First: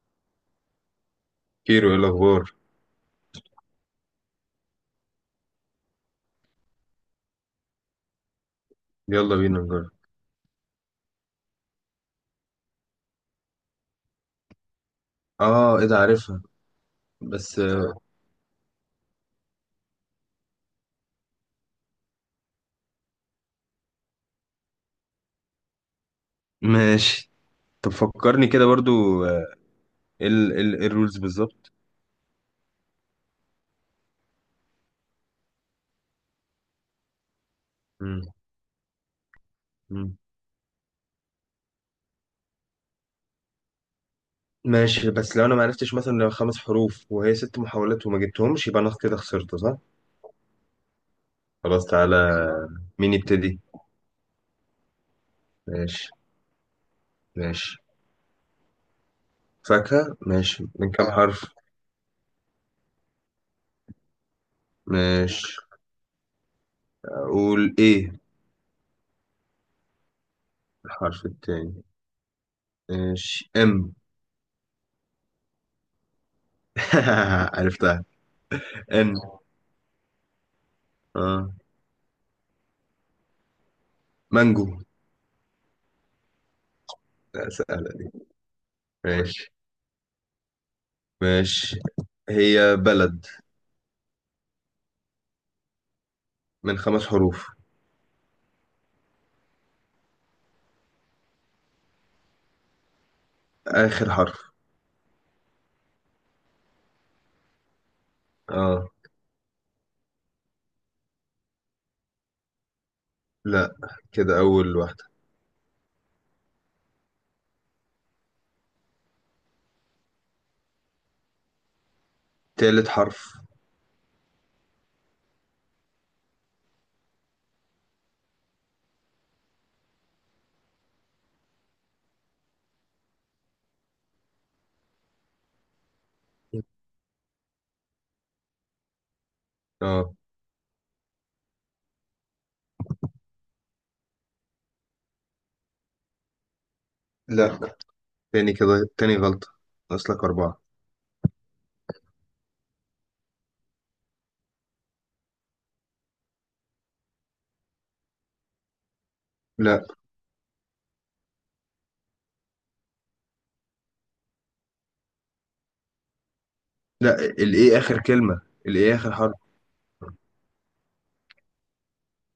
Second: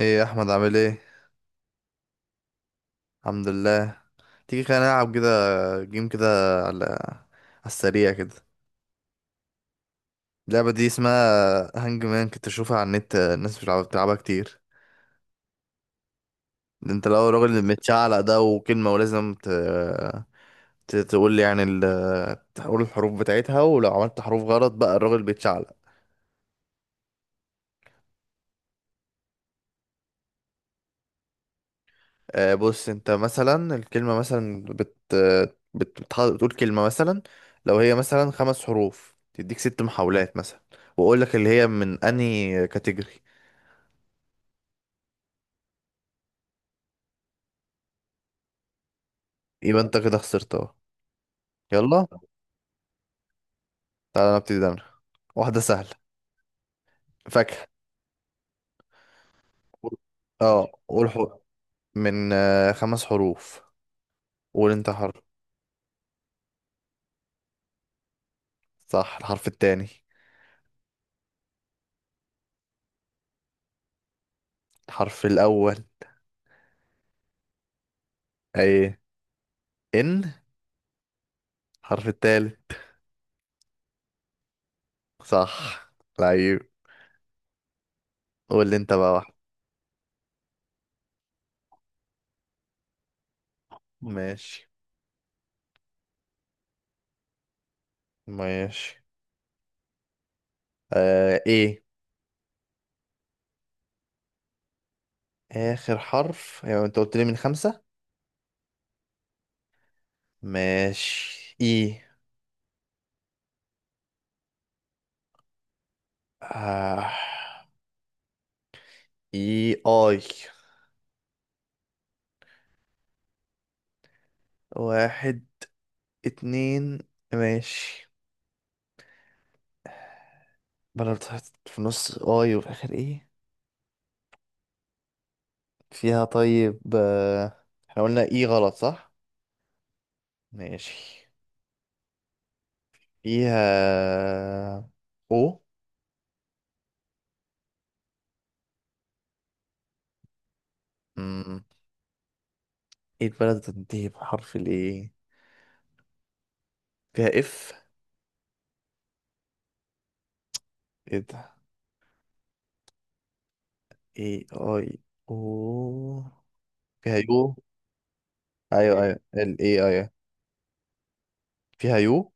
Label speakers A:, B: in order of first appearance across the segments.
A: ايه يا احمد؟ عامل ايه؟
B: كيرو، ايه الاخبار؟
A: الحمد لله. تيجي خلينا نلعب كده، جيم كده، على السريع كده.
B: يلا بينا نجرب.
A: اللعبه دي اسمها هانج مان، كنت اشوفها على النت، الناس مش بتلعب- بتلعبها كتير.
B: اه، ايه ده؟ عارفها.
A: ده انت لو الراجل
B: بس
A: اللي متشعلق ده وكلمه ولازم تقول لي، يعني تقول الحروف بتاعتها، ولو عملت حروف غلط بقى الراجل بيتشعلق.
B: ماشي. طب فكرني كده برضو. آه، إيه الرولز بالظبط؟
A: آه، بص انت مثلا الكلمة مثلا بتقول كلمة مثلا، لو هي
B: مم.
A: مثلا خمس حروف تديك ست
B: مم.
A: محاولات مثلا، واقول لك اللي هي من انهي كاتيجوري.
B: ماشي، بس لو انا ما عرفتش، مثلا لو 5 حروف وهي 6 محاولات وما جبتهمش، يبقى انا كده خسرت، صح؟
A: يبقى انت كده خسرت اهو.
B: خلاص
A: يلا،
B: تعالى. مين يبتدي؟
A: تعالى نبتدي ده. واحدة سهلة،
B: ماشي.
A: فاكهة.
B: ماشي. فاكهة؟ ماشي.
A: اه،
B: من
A: قول
B: كام
A: حرف.
B: حرف؟
A: من آه، خمس حروف. قول انت حرف.
B: ماشي. اقول ايه؟
A: صح، الحرف التاني.
B: الحرف التاني. ماشي.
A: الحرف الاول.
B: عرفتها.
A: ايه؟
B: ان.
A: ان.
B: اه.
A: الحرف التالت.
B: مانجو.
A: صح، لعيب.
B: لا، سهلة.
A: قول لي انت بقى واحد.
B: ماشي. ماشي. هي بلد.
A: ماشي.
B: من 5 حروف.
A: ماشي آه ايه.
B: آخر حرف.
A: اخر حرف؟ يعني انت قلت لي من خمسة.
B: اه.
A: ماشي ايه.
B: لا، كده أول واحدة.
A: آه. ايه اي.
B: تالت حرف.
A: واحد، اتنين. ماشي. بلد في النص اي وفي اخر ايه. فيها طيب آه. احنا قلنا ايه غلط، صح؟
B: اه.
A: ماشي. فيها او.
B: لا. تاني كده. تاني غلطة. أصلك أربعة.
A: مم. ايه البلد بتنتهي بحرف الايه. فيها اف.
B: لا،
A: ايه ده؟ ايه اي. او. فيها
B: لا
A: يو.
B: الإيه آخر كلمة، الإيه
A: ايوه
B: آخر
A: ايوه،
B: حرف.
A: ال اي اي. فيها يو.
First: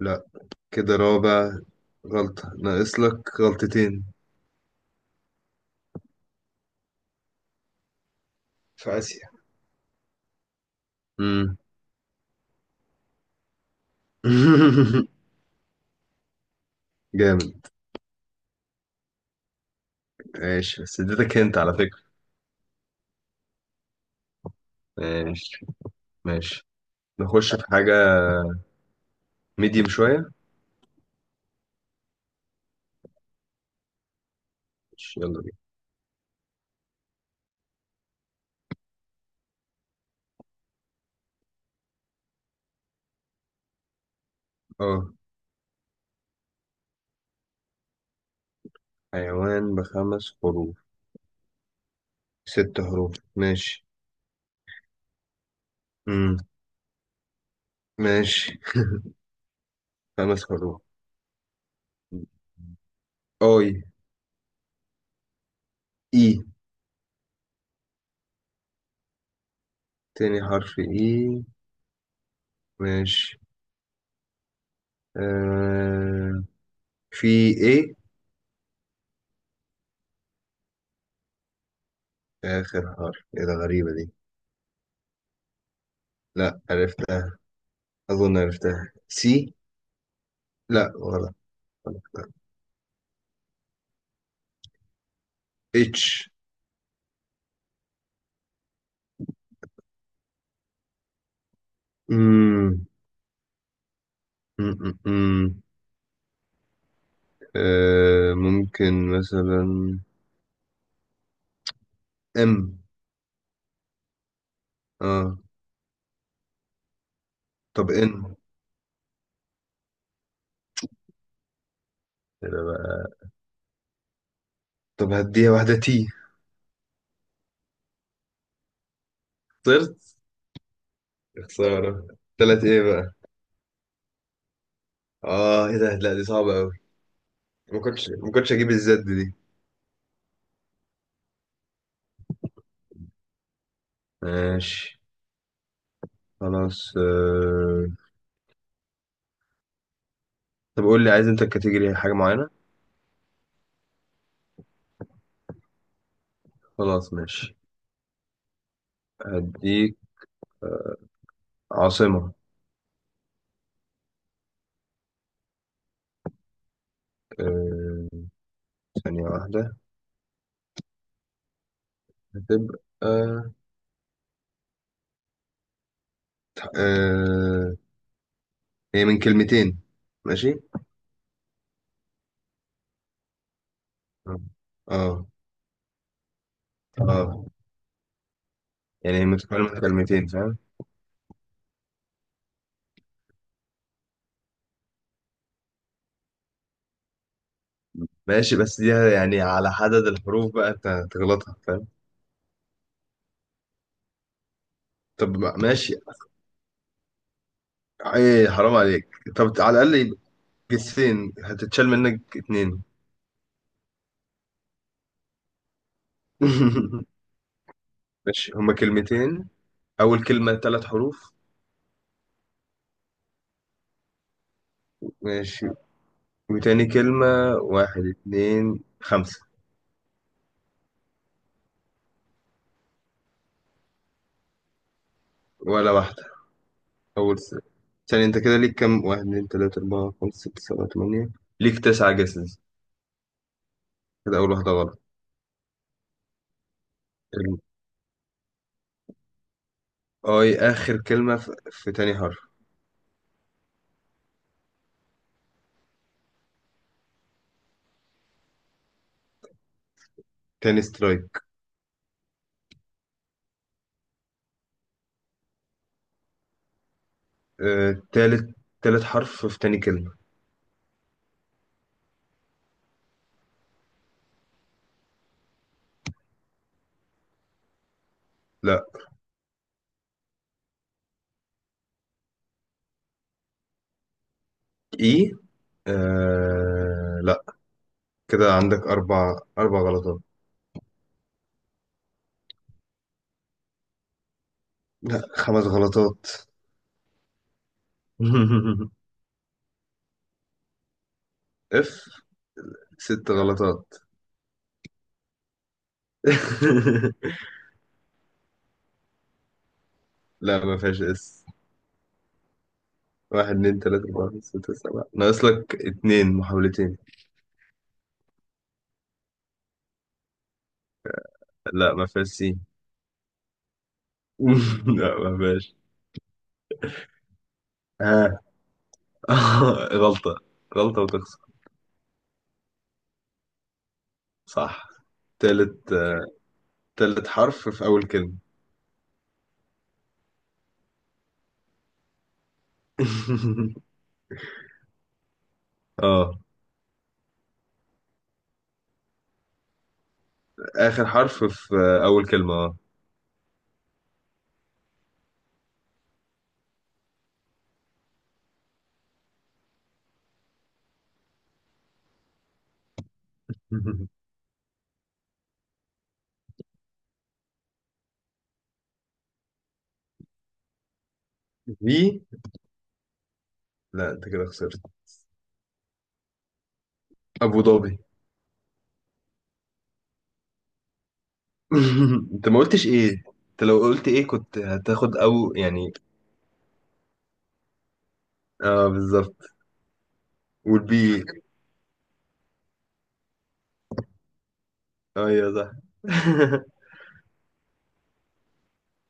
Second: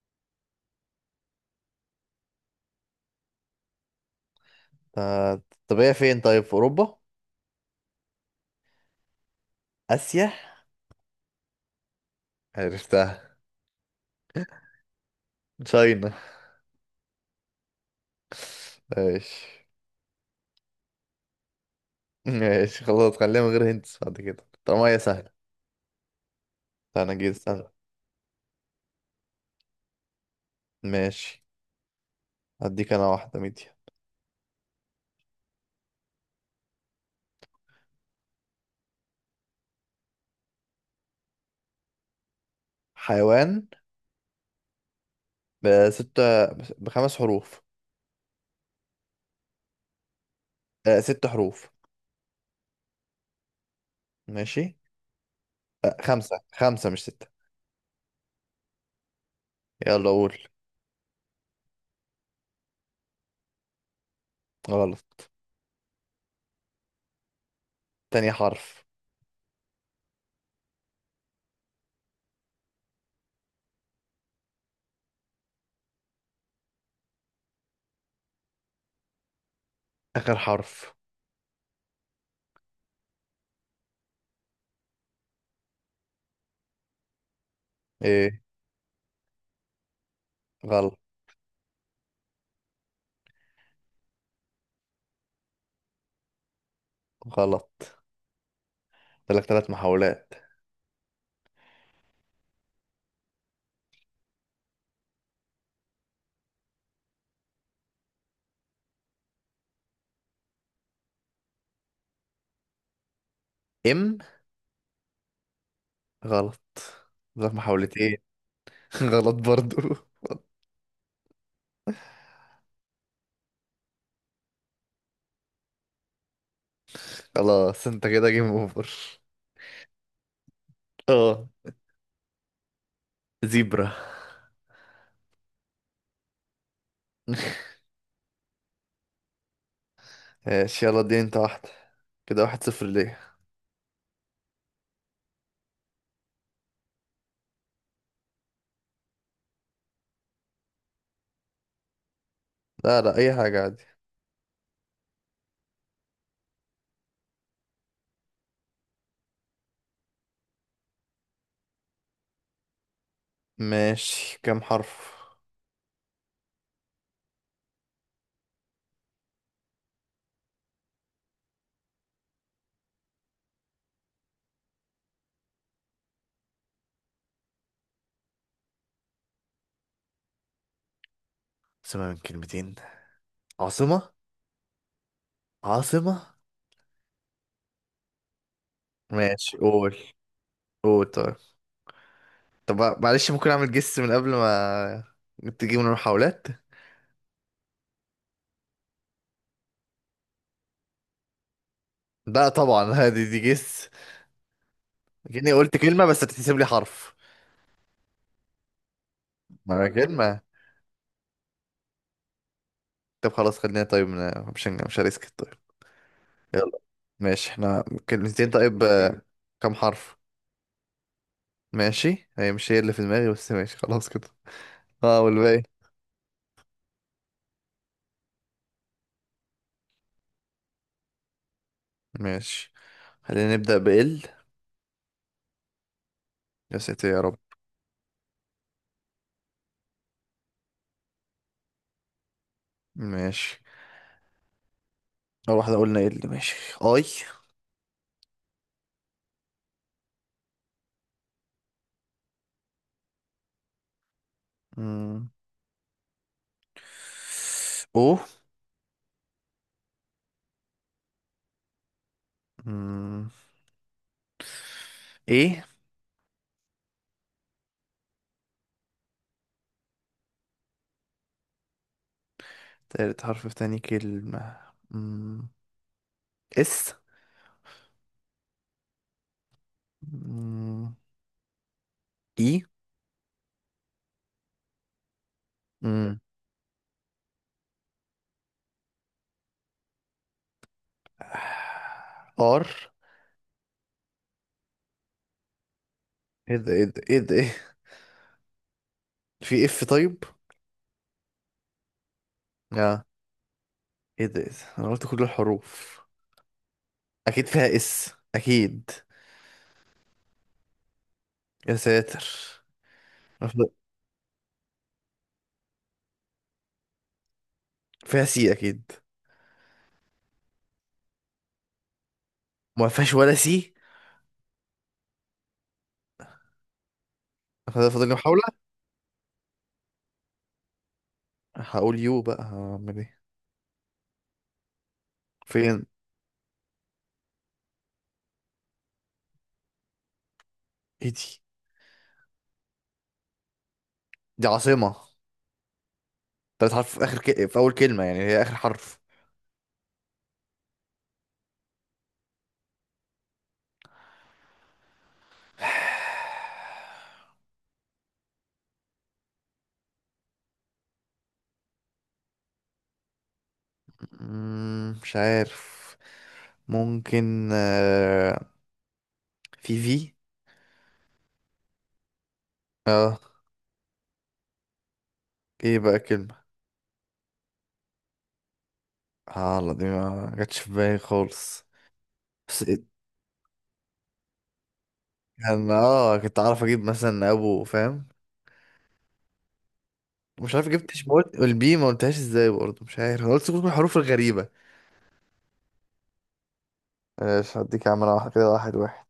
B: لا، كده رابع غلطة. ناقص لك غلطتين.
A: آه، طب هي فين؟ طيب في اوروبا؟
B: في آسيا.
A: اسيا.
B: مم.
A: عرفتها، تشاينا.
B: جامد.
A: ماشي.
B: ماشي، بس اديتك انت على فكرة.
A: ماشي خلاص، خليها من غير هنتس بعد كده طالما هي سهلة.
B: ماشي. ماشي.
A: انا جيت
B: نخش
A: استنى.
B: في حاجة ميديم شوية.
A: ماشي، هديك انا واحدة ميديا.
B: ماشي، يلا بينا.
A: حيوان.
B: اه،
A: بستة، بخمس حروف.
B: حيوان بـ5 حروف.
A: آه ست حروف.
B: 6 حروف ماشي.
A: ماشي. آه،
B: امم.
A: خمسة خمسة مش ستة.
B: ماشي.
A: يلا قول.
B: 5 حروف. اي.
A: غلط.
B: اي.
A: تاني حرف.
B: تاني حرف. اي. ماشي. آه. في. ايه.
A: آخر حرف.
B: اخر حرف. ايه ده؟ غريبة دي. لا، عرفتها. اظن
A: ايه؟
B: عرفتها، سي. لا،
A: غلط.
B: غلط. غلط. اتش.
A: غلط. لك ثلاث محاولات.
B: امم أمم. آه، ممكن مثلا. ام
A: ام.
B: اه.
A: غلط، لك
B: طب
A: محاولتين.
B: ان.
A: غلط برضو.
B: كده بقى. طب هديها واحدة، تي.
A: خلاص انت كده جيم اوفر.
B: طرت. يا
A: اه،
B: خسارة. تلات ايه بقى؟
A: زيبرا.
B: اه، ايه ده؟ لا دي صعبة اوي. ما كنتش اجيب الزد دي.
A: ماشي، يلا اديني انت واحدة. كده واحد صفر ليه.
B: ماشي. خلاص طب قول لي، عايز انت الكاتيجوري حاجة معينة؟
A: لا لا، اي حاجة عادي.
B: خلاص ماشي. هديك عاصمة.
A: ماشي، كام حرف؟
B: آه. ثانية واحدة. هتبقى هي من كلمتين. ماشي.
A: عاصمة من كلمتين. عاصمة.
B: اه. اه.
A: عاصمة.
B: آه. يعني هي
A: ماشي
B: متكونة من
A: قول.
B: كلمتين، فاهم؟
A: قول طيب. طب معلش، ممكن اعمل جس من قبل ما تجيب من المحاولات؟
B: ماشي بس دي يعني على عدد الحروف بقى انت هتغلطها، فاهم؟
A: لا طبعا. هذه دي جس،
B: طب
A: كأني قلت
B: ماشي.
A: كلمة بس هتتحسب لي حرف.
B: ايه، حرام عليك. طب على
A: ما هي
B: الاقل
A: كلمة.
B: جسين هتتشال منك اتنين.
A: طب خلاص، خلينا طيب مش هريسك طيب. يلا. ماشي، احنا كلمتين
B: ماشي، هما
A: طيب آه،
B: كلمتين.
A: كم حرف؟
B: اول كلمة 3 حروف.
A: ماشي، هي مش هي اللي في دماغي بس ماشي خلاص كده. اه، والباقي؟
B: ماشي. وتاني كلمة واحد اتنين خمسة.
A: ماشي. خلينا نبدأ بال.
B: ولا واحدة.
A: يا ساتر يا رب.
B: اول سنة. ثاني، انت كده ليك كام؟ واحد اتنين تلاتة اربعة خمسة ستة سبعة تمانية. ليك 9 جسز.
A: ماشي،
B: كده اول واحدة غلط.
A: اول واحدة قلنا ال ماشي. اي.
B: ال-. اي اخر كلمة، في تاني حرف.
A: مم. او.
B: تاني سترايك.
A: مم. ايه.
B: آه، تالت حرف في تاني كلمة.
A: تالت حرف في تاني كلمة. مم. اس.
B: لا.
A: مم. اي.
B: اي.
A: مم.
B: آه لا. كده عندك أربع غلطات.
A: ار.
B: لا، 5 غلطات.
A: ايه ده، ايه ده، ايه ده، ايه. في اف طيب.
B: اف.
A: اه.
B: 6 غلطات.
A: ايه ده، ايه ده، انا قلت كل الحروف. اكيد فيها اس، اكيد.
B: لا، ما فيهاش اس.
A: يا ساتر.
B: واحد
A: مف-
B: اتنين تلاتة أربعة خمسة ستة سبعة. ناقص لك اتنين محاولتين.
A: فيها سي اكيد.
B: لا، ما فيهاش سين.
A: ما فيهاش ولا سي.
B: لا ما فيهاش.
A: فده فاضل لي
B: ها.
A: محاولة.
B: غلطة. غلطة وتخسر.
A: هقول يو بقى، هعمل ايه.
B: صح.
A: فين؟
B: تالت. تالت حرف في أول كلمة.
A: ايه دي؟ دي عاصمة.
B: اه.
A: تلات حرف في اول كلمة، يعني هي اخر حرف.
B: آخر حرف في أول كلمة، اه.
A: مم، مش عارف. ممكن آه، في.
B: في.
A: اه.
B: لا، أنت كده خسرت.
A: ايه بقى كلمة؟
B: أبو ظبي.
A: اه لا، دي ما جاتش في بالي خالص.
B: انت ما
A: بس
B: قلتش
A: إيه،
B: ايه. انت لو قلت ايه كنت هتاخد او،
A: كان
B: يعني.
A: اه، كنت اعرف اجيب مثلا ابو، فاهم؟
B: اه، بالظبط.
A: مش عارف جبتش ما
B: والبي.
A: قلت، والبي ما قلتهاش ازاي برضه، مش عارف، انا قلت كل الحروف الغريبة.
B: ايوه، صح.
A: ماشي، هديك يا عم، انا واحد كده، واحد واحد.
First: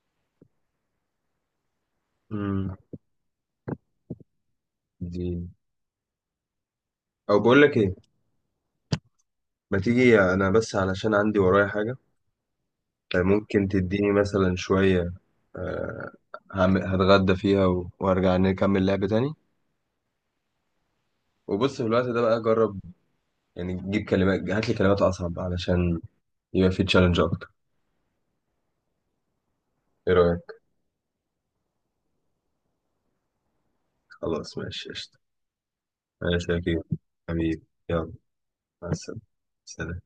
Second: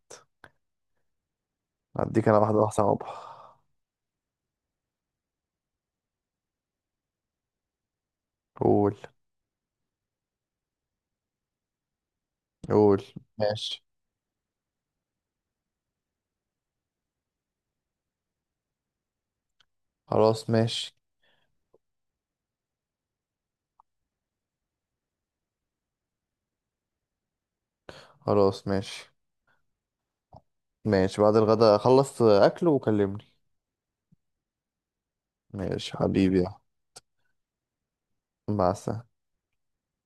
A: هديك انا واحدة واحدة
B: أمم،
A: صعبة.
B: دي. او، بقول لك ايه.
A: قول.
B: ما تيجي انا بس علشان عندي ورايا حاجه.
A: قول.
B: ممكن
A: ماشي.
B: تديني مثلا شويه. آه، هتغدى فيها وارجع نكمل لعب تاني.
A: خلاص ماشي.
B: وبص في الوقت ده بقى جرب، يعني جيب كلمات، هات لي كلمات اصعب، علشان يبقى في تشالنج اكتر.
A: خلاص ماشي.
B: ايه رايك؟
A: ماشي بعد الغداء، خلص اكل وكلمني.
B: خلاص ماشي، قشطة.
A: ماشي حبيبي
B: ماشي
A: يا
B: يا كبير. حبيبي. يلا.
A: عم. مع
B: مع
A: السلامة.
B: السلامة. سلام.